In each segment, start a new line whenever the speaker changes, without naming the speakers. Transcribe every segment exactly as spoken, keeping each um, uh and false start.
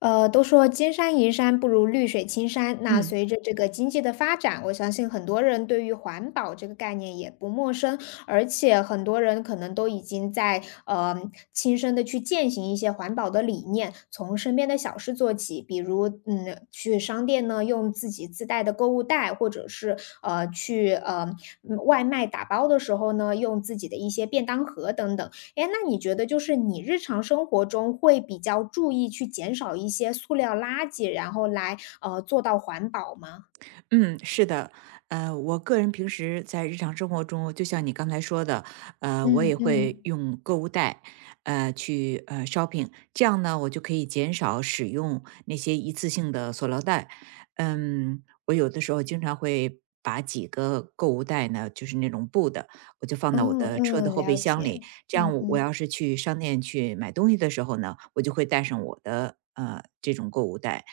呃，都说金山银山不如绿水青山。那
嗯
随着这个经济的发展，我相信很多人对于环保这个概念也不陌生，而且很多人可能都已经在呃亲身的去践行一些环保的理念，从身边的小事做起，比如嗯去商店呢用自己自带的购物袋，或者是呃去呃嗯外卖打包的时候呢用自己的一些便当盒等等。哎，那你觉得就是你日常生活中会比较注意去减少一些塑料垃圾，然后来呃做到环保吗？
嗯，是的，呃，我个人平时在日常生活中，就像你刚才说的，呃，我
嗯
也会
嗯
用购物袋，呃，去呃 shopping，这样呢，我就可以减少使用那些一次性的塑料袋。嗯，我有的时候经常会把几个购物袋呢，就是那种布的，我就放到我
嗯
的车的
嗯，
后
了
备箱
解。
里，这
嗯
样我我
嗯，
要是去商店去买东西的时候呢，我就会带上我的呃这种购物袋，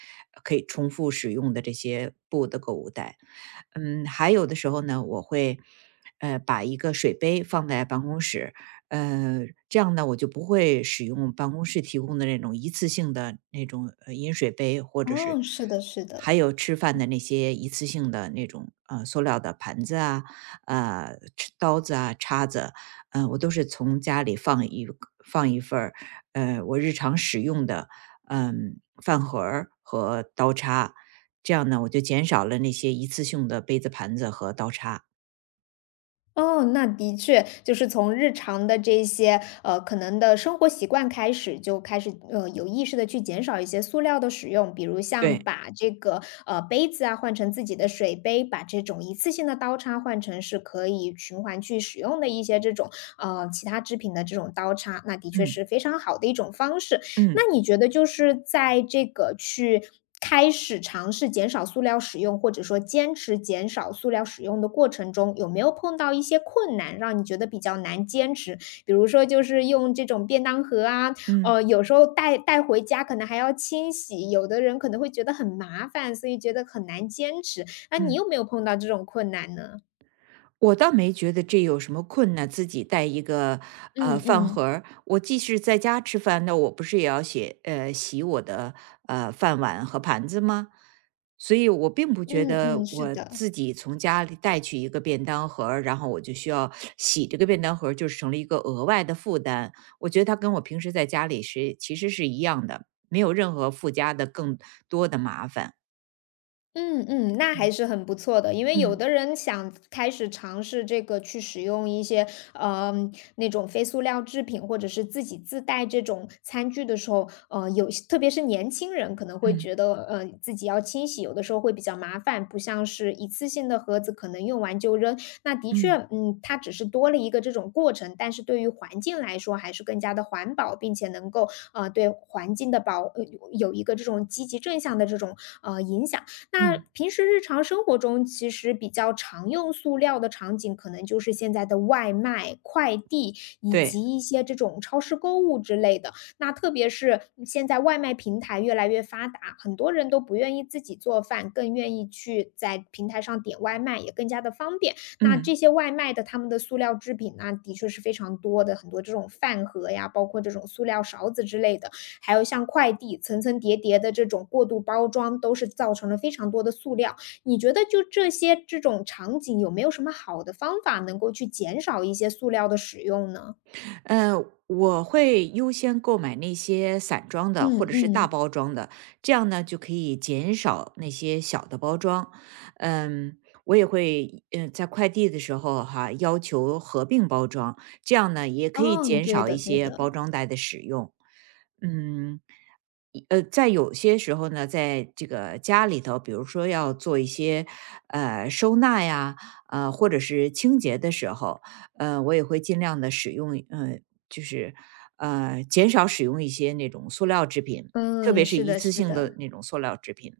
可以重复使用的这些布的购物袋。嗯，还有的时候呢，我会呃把一个水杯放在办公室，呃，这样呢我就不会使用办公室提供的那种一次性的那种呃饮水杯，或者是
哦，是的，是的。
还有吃饭的那些一次性的那种呃塑料的盘子啊、呃吃刀子啊、叉子，嗯，我都是从家里放一个放一份儿，呃，我日常使用的，嗯，饭盒儿和刀叉，这样呢，我就减少了那些一次性的杯子、盘子和刀叉。
哦，那的确，就是从日常的这些，呃，可能的生活习惯开始，就开始，呃，有意识的去减少一些塑料的使用，比如像
对，
把这个，呃，杯子啊换成自己的水杯，把这种一次性的刀叉换成是可以循环去使用的一些这种，呃，其他制品的这种刀叉，那的确是
嗯
非常好的一种方式。那
嗯
你觉得就是在这个去开始尝试减少塑料使用，或者说坚持减少塑料使用的过程中，有没有碰到一些困难，让你觉得比较难坚持？比如说就是用这种便当盒啊，
嗯
呃，有时候带带回家可能还要清洗，有的人可能会觉得很麻烦，所以觉得很难坚持。那你
嗯。
有没有碰到这种困难呢？
我倒没觉得这有什么困难，自己带一个呃
嗯
饭盒
嗯，
儿我即使在家吃饭，那我不是也要洗呃洗我的呃饭碗和盘子吗？所以我并不觉
嗯嗯，
得
是
我
的。
自己从家里带去一个便当盒儿然后我就需要洗这个便当盒儿就是成了一个额外的负担。我觉得它跟我平时在家里是其实是一样的，没有任何附加的更多的麻烦。
嗯嗯，那还
嗯
是很不错的。因为有
嗯
的人想开始尝试这个去使用一些，呃，那种非塑料制品，或者是自己自带这种餐具的时候，呃，有些特别是年轻人可能会觉
嗯
得，呃，自己要清洗，有的时候会比较麻烦，不像是一次性的盒子，可能用完就扔。那的确，
嗯
嗯，它只是多了一个这种过程，但是对于环境来说还是更加的环保，并且能够，呃，对环境的保，呃有有一个这种积极正向的这种，呃，影响。那
嗯，
平时日常生活中，其实比较常用塑料的场景，可能就是现在的外卖、快递，以
对，
及一些这种超市购物之类的。那特别是嗯现在外卖平台越来越发达，很多人都不愿意自己做饭，更愿意去在平台上点外卖，也更加的方便。那这
嗯。
些外卖的他们的塑料制品呢，的确是非常多的，很多这种饭盒呀，包括这种塑料勺子之类的。还有像快递层层叠叠的这种过度包装，都是造成了非常多的塑料。你觉得就这些这种场景，有没有什么好的方法能够去减少一些塑料的使用呢？
呃，我会优先购买那些散装的
嗯
或者是大
嗯，
包装的，这样呢就可以减少那些小的包装。嗯，我也会嗯在快递的时候哈、要求合并包装，这样呢也可以
哦，
减
对
少
的
一
对
些
的，
包装袋的使用。嗯，呃，在有些时候呢，在这个家里头，比如说要做一些呃收纳呀，呃或者是清洁的时候，呃，我也会尽量的使用，呃，就是呃减少使用一些那种塑料制品，特
嗯，
别是
是
一
的
次
是
性的
的。
那种塑料制品。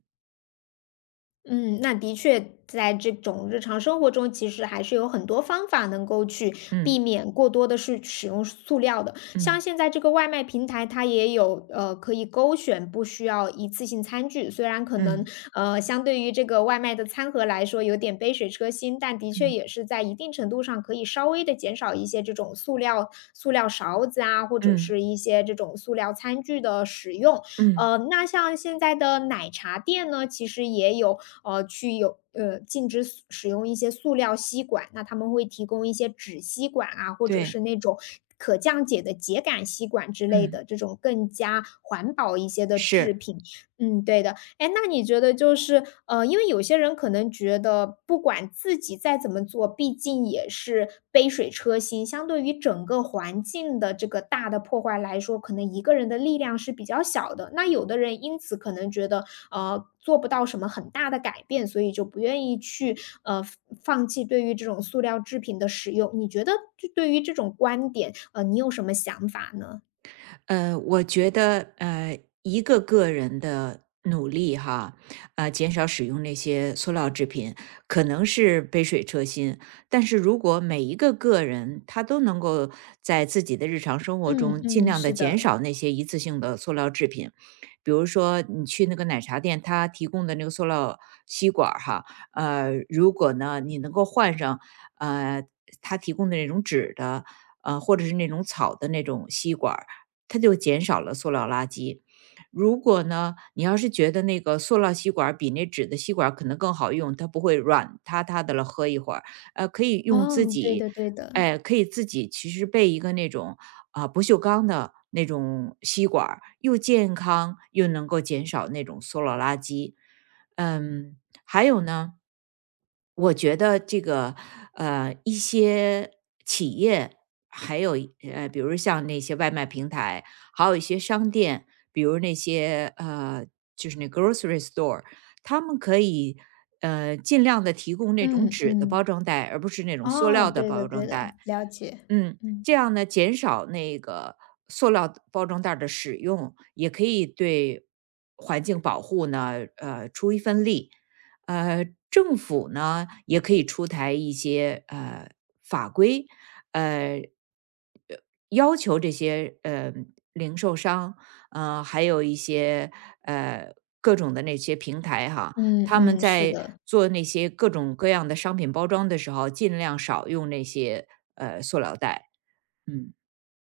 嗯，那的确，在这种日常生活中，其实还是有很多方法能够去
嗯
避免过多的是使用塑料的。像
嗯
现在这个外卖平台，它也有呃可以勾选不需要一次性餐具，虽然可能
嗯
呃相对于这个外卖的餐盒来说有点杯水车薪，但的确
嗯
也是在一定程度上可以稍微的减少一些这种塑料塑料勺子啊，或者
嗯
是一些这种塑料餐具的使用。
嗯，
呃，那像现在的奶茶店呢，其实也有呃去有呃禁止使使用一些塑料吸管，那他们会提供一些纸吸管啊，或者
对，
是那种。可降解的秸秆吸管之类
嗯
的这种更加环保一些的制
是。
品，嗯，对的。哎，那你觉得就是，呃，因为有些人可能觉得不管自己再怎么做，毕竟也是杯水车薪，相对于整个环境的这个大的破坏来说，可能一个人的力量是比较小的。那有的人因此可能觉得，呃，做不到什么很大的改变，所以就不愿意去，呃，放弃对于这种塑料制品的使用。你觉得就对于这种观点，呃，你有什么想法呢？
呃，我觉得呃，一个个人的努力哈，呃，减少使用那些塑料制品，可能是杯水车薪。但是如果每一个个人他都能够在自己的日常生活
嗯
中尽
嗯，
量的
是
减
的，
少那些一次性的塑料制品，比如说你去那个奶茶店，他提供的那个塑料吸管儿哈，呃，如果呢你能够换上呃他提供的那种纸的，呃，或者是那种草的那种吸管。它就减少了塑料垃圾。如果呢，你要是觉得那个塑料吸管儿比那纸的吸管儿可能更好用，它不会软塌塌的了，喝一会儿，呃，可以用自
哦，对
己，
的对的，
哎，可以自己其实备一个那种啊、不锈钢的那种吸管儿又健康又能够减少那种塑料垃圾。嗯，还有呢，我觉得这个呃，一些企业，还有一呃，比如像那些外卖平台，还有一些商店，比如那些呃，就是那 grocery store，他们可以呃尽量的提供那种
嗯
纸的包
嗯。
装袋，而不是那种塑
哦，
料的
对的
包
对
装
的，
袋。
了解。
嗯，
嗯，
这样呢，减少那个塑料的包装袋儿的使用，也可以对环境保护呢，呃，出一份力。呃，政府呢也可以出台一些呃法规，呃，呃要求这些呃零售商，呃，还有一些呃各种的那些平台哈，
嗯
他们
嗯，是
在
的。
做那些各种各样的商品包装的时候，尽量少用那些呃塑料袋。嗯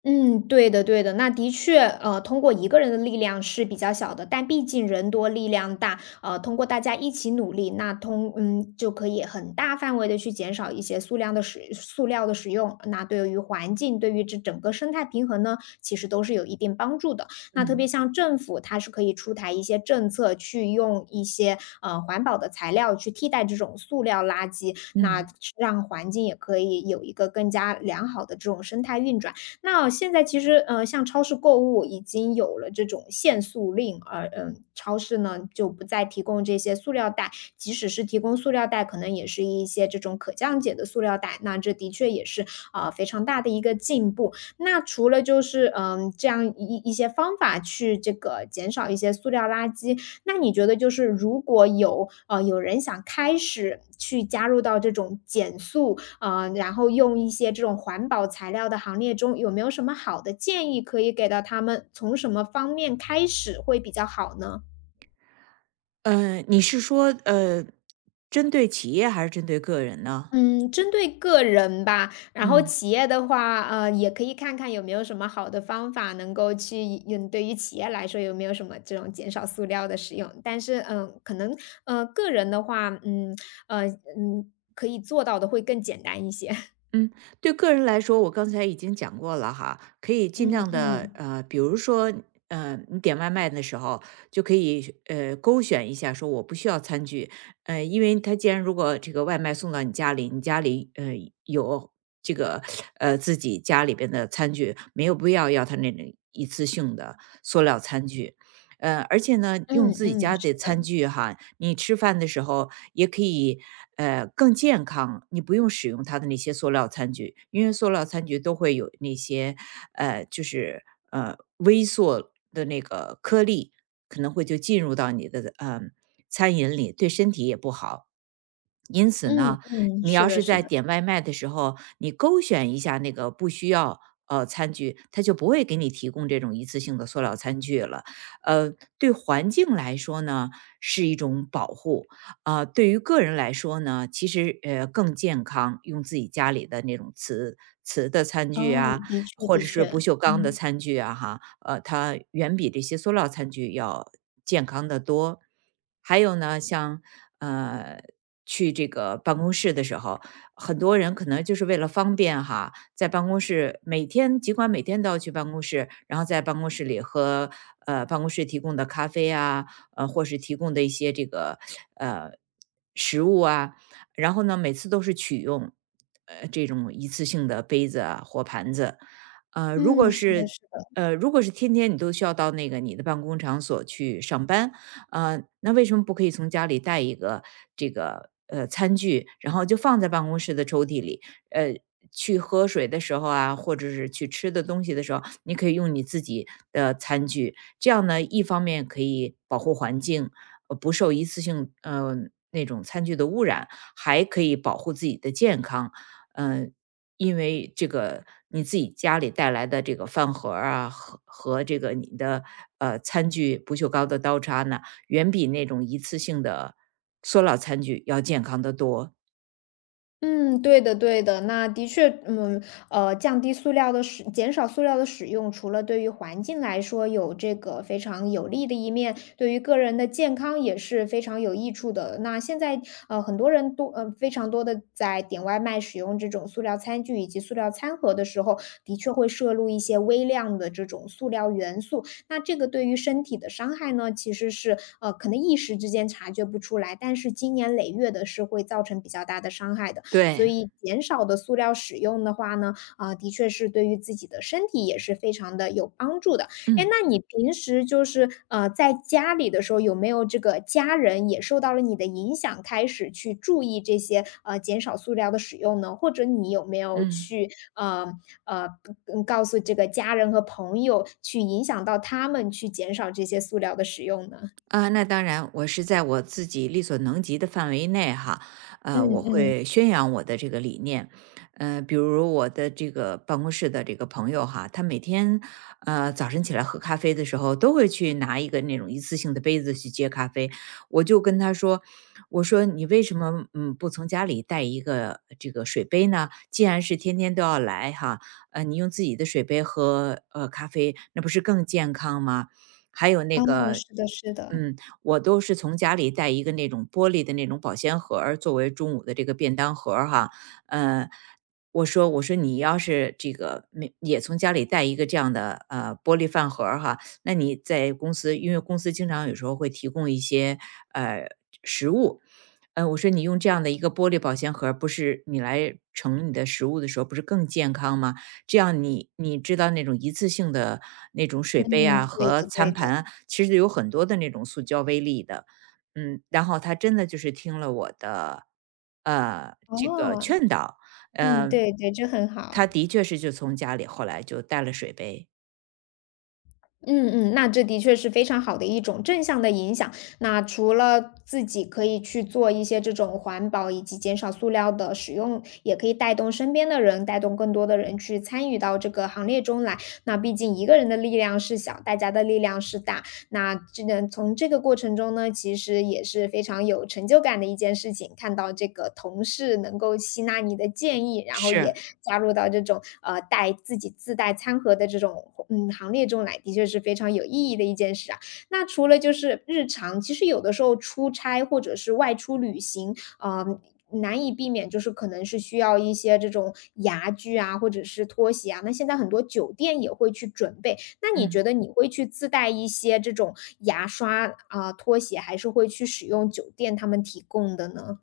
嗯，对的对的，那的确，呃，通过一个人的力量是比较小的，但毕竟人多力量大，呃，通过大家一起努力，那通嗯就可以很大范围的去减少一些塑料的使塑料的使用，那对于环境，对于这整个生态平衡呢，其实都是有一定帮助的。那特别
嗯
像政府，它是可以出台一些政策，去用一些呃环保的材料去替代这种塑料垃圾，那
嗯
让环境也可以有一个更加良好的这种生态运转。那现在其实，呃，像超市购物已经有了这种限塑令，而嗯，超市呢就不再提供这些塑料袋，即使是提供塑料袋，可能也是一些这种可降解的塑料袋。那这的确也是啊呃非常大的一个进步。那除了就是嗯这样一一些方法去这个减少一些塑料垃圾，那你觉得就是如果有呃有人想开始去加入到这种减塑啊，然后用一些这种环保材料的行列中，有没有什么好的建议可以给到他们？从什么方面开始会比较好呢？
呃，你是说呃，针对企业还是针对个人呢？
嗯，针对个人吧，然后
嗯。
企业的话，呃，也可以看看有没有什么好的方法能够去嗯，对于企业来说有没有什么这种减少塑料的使用。但是，嗯，可能呃，个人的话，嗯，呃，嗯，可以做到的会更简单一些。
嗯，对个人来说，我刚才已经讲过了哈，可以尽
嗯
量的
嗯，
呃，比如说呃，你点外卖的时候就可以呃勾选一下，说我不需要餐具，呃，因为他既然如果这个外卖送到你家里，你家里呃有这个呃自己家里边的餐具，没有必要要他那种一次性的塑料餐具，呃，而且呢，
嗯
用自己
嗯，
家
是
的餐具哈，你吃饭的时候也可以，呃，更健康。你不用使用它的那些塑料餐具，因为塑料餐具都会有那些，呃，就是呃微塑的那个颗粒，可能会就进入到你的嗯、呃餐饮里，对身体也不好。因此
嗯
呢，
嗯，
你
是
要
的
是
是
在
的。
点外卖的时候，你勾选一下那个不需要呃餐具，它就不会给你提供这种一次性的塑料餐具了。呃，对环境来说呢是一种保护啊、对于个人来说呢，其实呃更健康，用自己家里的那种瓷瓷的餐具
哦，
啊，
的确
或
的
者是不
确，
锈钢的
嗯，
餐具啊哈，呃，它远比这些塑料餐具要健康的多。还有呢，像呃，去这个办公室的时候，很多人可能就是为了方便哈，在办公室每天尽管每天都要去办公室，然后在办公室里喝呃办公室提供的咖啡啊，呃，或是提供的一些这个呃食物啊，然后呢，每次都是取用呃这种一次性的杯子啊或盘子，呃，如
嗯，
果
是的
是
是的。
呃，如果是天天你都需要到那个你的办公场所去上班，呃，那为什么不可以从家里带一个这个呃餐具，然后就放在办公室的抽屉里？呃，去喝水的时候啊，或者是去吃的东西的时候，你可以用你自己的餐具，这样呢，一方面可以保护环境，呃不受一次性呃那种餐具的污染，还可以保护自己的健康。嗯、因为这个你自己家里带来的这个饭盒儿啊，和和这个你的呃餐具、不锈钢的刀叉呢，远比那种一次性的塑料餐具要健康的多。
嗯，对的对的。那的确，嗯，呃，降低塑料的使减少塑料的使用，除了对于环境来说有这个非常有利的一面，对于个人的健康也是非常有益处的。那现在，呃，很多人都呃，非常多的在点外卖使用这种塑料餐具以及塑料餐盒的时候，的确会摄入一些微量的这种塑料元素。那这个对于身体的伤害呢，其实是，呃，可能一时之间察觉不出来，但是经年累月的是会造成比较大的伤害的。所
对，
以减少的塑料使用的话呢，啊，的确是对于自己的身体也是非常的有帮助的。哎，
嗯
那你平时就是呃在家里的时候，有没有这个家人也受到了你的影响，开始去注意这些呃减少塑料的使用呢？或者你有没有
嗯。
去呃呃嗯告诉这个家人和朋友，去影响到他们去减少这些塑料的使用呢？
啊，那当然，我是在我自己力所能及的范围内哈，
嗯
呃，我
嗯，
会宣扬我的这个理念。呃，比如我的这个办公室的这个朋友哈，他每天呃早晨起来喝咖啡的时候，都会去拿一个那种一次性的杯子去接咖啡。我就跟他说，我说你为什么嗯不从家里带一个这个水杯呢？既然是天天都要来哈，呃，你用自己的水杯喝呃咖啡，那不是更健康吗？还有
哦，
那个
是的，是的，
嗯，我都是从家里带一个那种玻璃的那种保鲜盒儿作为中午的这个便当盒儿哈。呃，我说我说你要是这个没也从家里带一个这样的，呃，玻璃饭盒儿哈，那你在公司因为公司经常有时候会提供一些，呃，食物。呃，我说你用这样的一个玻璃保鲜盒儿不是你来盛你的食物的时候不是更健康吗？这样你你知道那种一次性的那种水
嗯，
杯啊
对
和
的，对
餐盘
的，
啊其实有很多的那种塑胶微粒的。嗯，然后他真的就是听了我的，呃，这个
哦，
劝导，
嗯，
呃，
对对，这很好。
他的确是就从家里后来就带了水杯，
嗯嗯，那这的确是非常好的一种正向的影响。那除了自己可以去做一些这种环保以及减少塑料的使用，也可以带动身边的人，带动更多的人去参与到这个行列中来。那毕竟一个人的力量是小，大家的力量是大。那这个从这个过程中呢，其实也是非常有成就感的一件事情，看到这个同事能够吸纳你的建议，然后也
是，
加入到这种，呃，带自己自带餐盒的这种，嗯，行列中来，的确是非常有意义的一件事啊。那除了就是日常，其实有的时候出差或者是外出旅行，呃，难以避免就是可能是需要一些这种牙具啊，或者是拖鞋啊，那现在很多酒店也会去准备，那你觉
嗯。
得你会去自带一些这种牙刷啊、拖鞋，还是会去使用酒店他们提供的呢？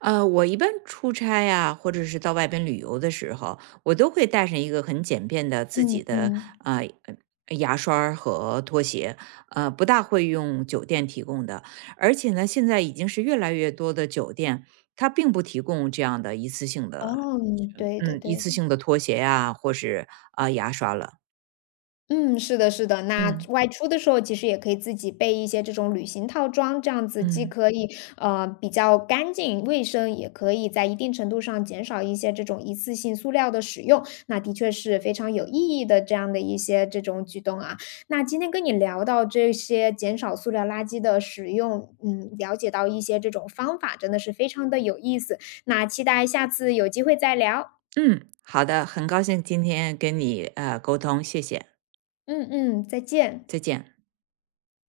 呃，我一般出差呀，或者是到外边旅游的时候，我都会带上一个很简便的自己
嗯
的
嗯，
啊、呃牙刷儿和拖鞋，呃，不大会用酒店提供的。而且呢，现在已经是越来越多的酒店，它并不提供这样的一次性的，
哦，嗯对的
嗯，嗯一
对
次
的。
性的拖鞋呀，或是啊、牙刷了。
嗯，是的，是的。那
嗯
外出的时候，其实也可以自己备一些这种旅行套装，这样子既
嗯
可以呃比较干净卫生，也可以在一定程度上减少一些这种一次性塑料的使用。那的确是非常有意义的这样的一些这种举动啊。那今天跟你聊到这些减少塑料垃圾的使用，嗯，了解到一些这种方法，真的是非常的有意思。那期待下次有机会再聊。
嗯，好的，很高兴今天跟你呃沟通，谢谢，
嗯嗯，再见。
再见。